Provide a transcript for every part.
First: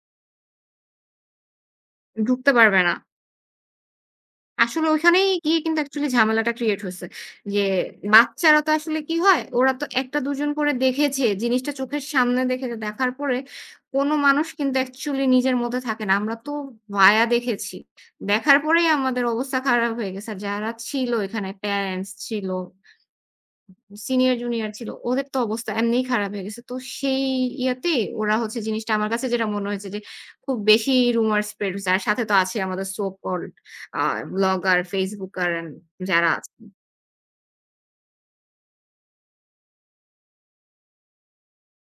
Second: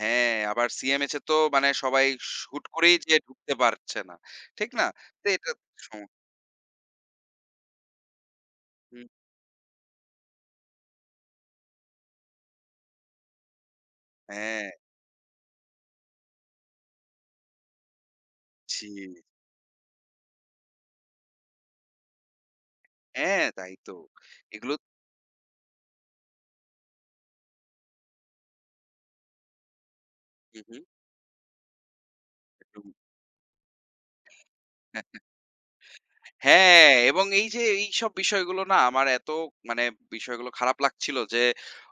হ্যাঁ, আবার সিএমএইচ এ তো মানে সবাই ঢুকতে শুট পারবে না। করেই যে, ঢুকতে পারছে না। ঠিক না? আসলে তো ঐখানেই এটা গিয়ে তো কিন্তু সম অ্যাকচুয়ালি ঝামেলাটা ক্রিয়েট হয়েছে। ইয়ে, বাচ্চারা তো আসলে হুম। কি হয়, ওরা তো একটা ২ জন করে দেখেছে জিনিসটা চোখের সামনে দেখেছে, দেখার পরে কোন মানুষ হ্যাঁ। কিন্তু অ্যাকচুয়ালি নিজের মধ্যে থাকে না। আমরা তো ভায়া দেখেছি। দেখার পরেই জি। আমাদের অবস্থা খারাপ হয়ে গেছে। আর যারা ছিল এখানে প্যারেন্টস ছিল। হ্যাঁ, তাই তো সিনিয়র জুনিয়র এগুলো ছিল। ওদের তো অবস্থা এমনিই খারাপ হয়ে গেছে। তো সেই ইয়েতে ওরা হচ্ছে জিনিসটা আমার কাছে যেটা মনে হয়েছে যে, খুব হু, হুম। বেশি রিউমার স্প্রেড হয়েছে। আর সাথে তো আছে আমাদের so called uh blogger, facebooker আ যারা আছেন। হ্যাঁ, এবং এই যে, এইসব বিষয়গুলো না আমার এত মানে বিষয়গুলো খারাপ লাগছিলো যে,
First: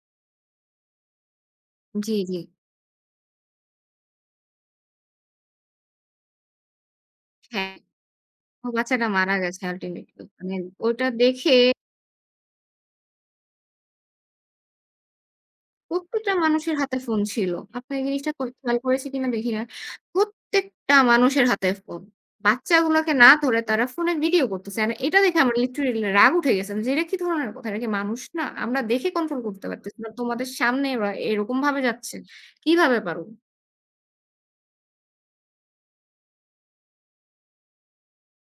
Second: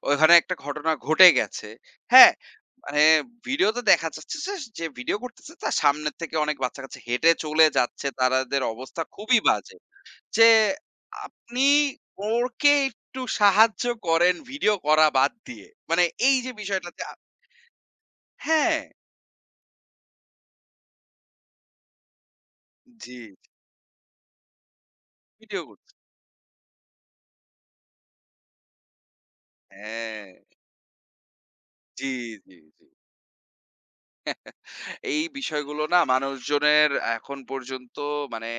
ওখানে একটা ঘটনা ঘটে গেছে। জি, হ্যাঁ? জি। মানে ভিডিওতে দেখা যাচ্ছে যে, ভিডিও করতেছে তার সামনে থেকে অনেক বাচ্চা-কাচ্চা হেঁটে চলে হ্যাঁ। যাচ্ছে, তাদের ও অবস্থা বাচ্চাটা মারা খুবই গেছে বাজে। আল্টিমেটলি। যে, মানে ওটা দেখে আপনি ওকে একটু সাহায্য করেন ভিডিও করা বাদ দিয়ে মানে প্রত্যেকটা এই যে, মানুষের হাতে বিষয়টাতে ফোন ছিল। আপনি এই জিনিসটা খেয়াল হ্যাঁ। করেছি কিনা দেখি না। প্রত্যেকটা মানুষের হাতে ফোন। বাচ্চাগুলোকে জি, না জি। ধরে তারা ফোনে ভিডিও করতেছে এন্ড এটা দেখে আমার ভিডিও করছে। লিটারেলি রাগ উঠে গেছে যে, এটা কি ধরনের কথা। এরা কি মানুষ না, আমরা দেখে কন্ট্রোল করতে পারতেছি না, হ্যাঁ। তোমাদের সামনে এরকম ভাবে জি, যাচ্ছে। জি, জি। কিভাবে পারো? এই বিষয়গুলো না, মানুষজনের এখন পর্যন্ত মানে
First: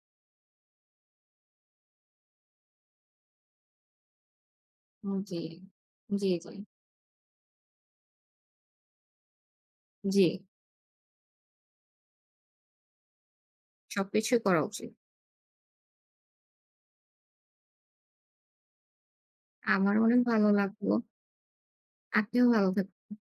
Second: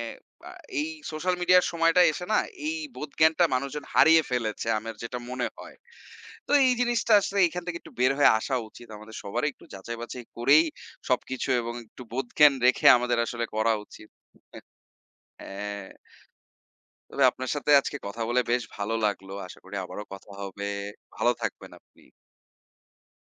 এই সোশ্যাল মিডিয়ার সময়টায় এসে, না এই বোধ জ্ঞানটা মানুষজন হারিয়ে ফেলেছে। আমার হুম, যেটা জি, মনে হয়। জি, জি। তো এই জিনিসটা আসলে এখান থেকে একটু বের হয়ে আসা উচিত। আমাদের সবারই একটু যাচাই-বাচাই জি। করেই সবকিছু এবং একটু বোধজ্ঞান রেখে আমাদের আসলে করা উচিত। সবকিছুই করা উচিত। হ্যাঁ, তবে আপনার সাথে আজকে কথা বলে বেশ ভালো লাগলো। আশা করি আমার আবারো অনেক কথা ভালো হবে। লাগলো। ভালো থাকবেন আপনি। আপনিও ভালো থাকবেন।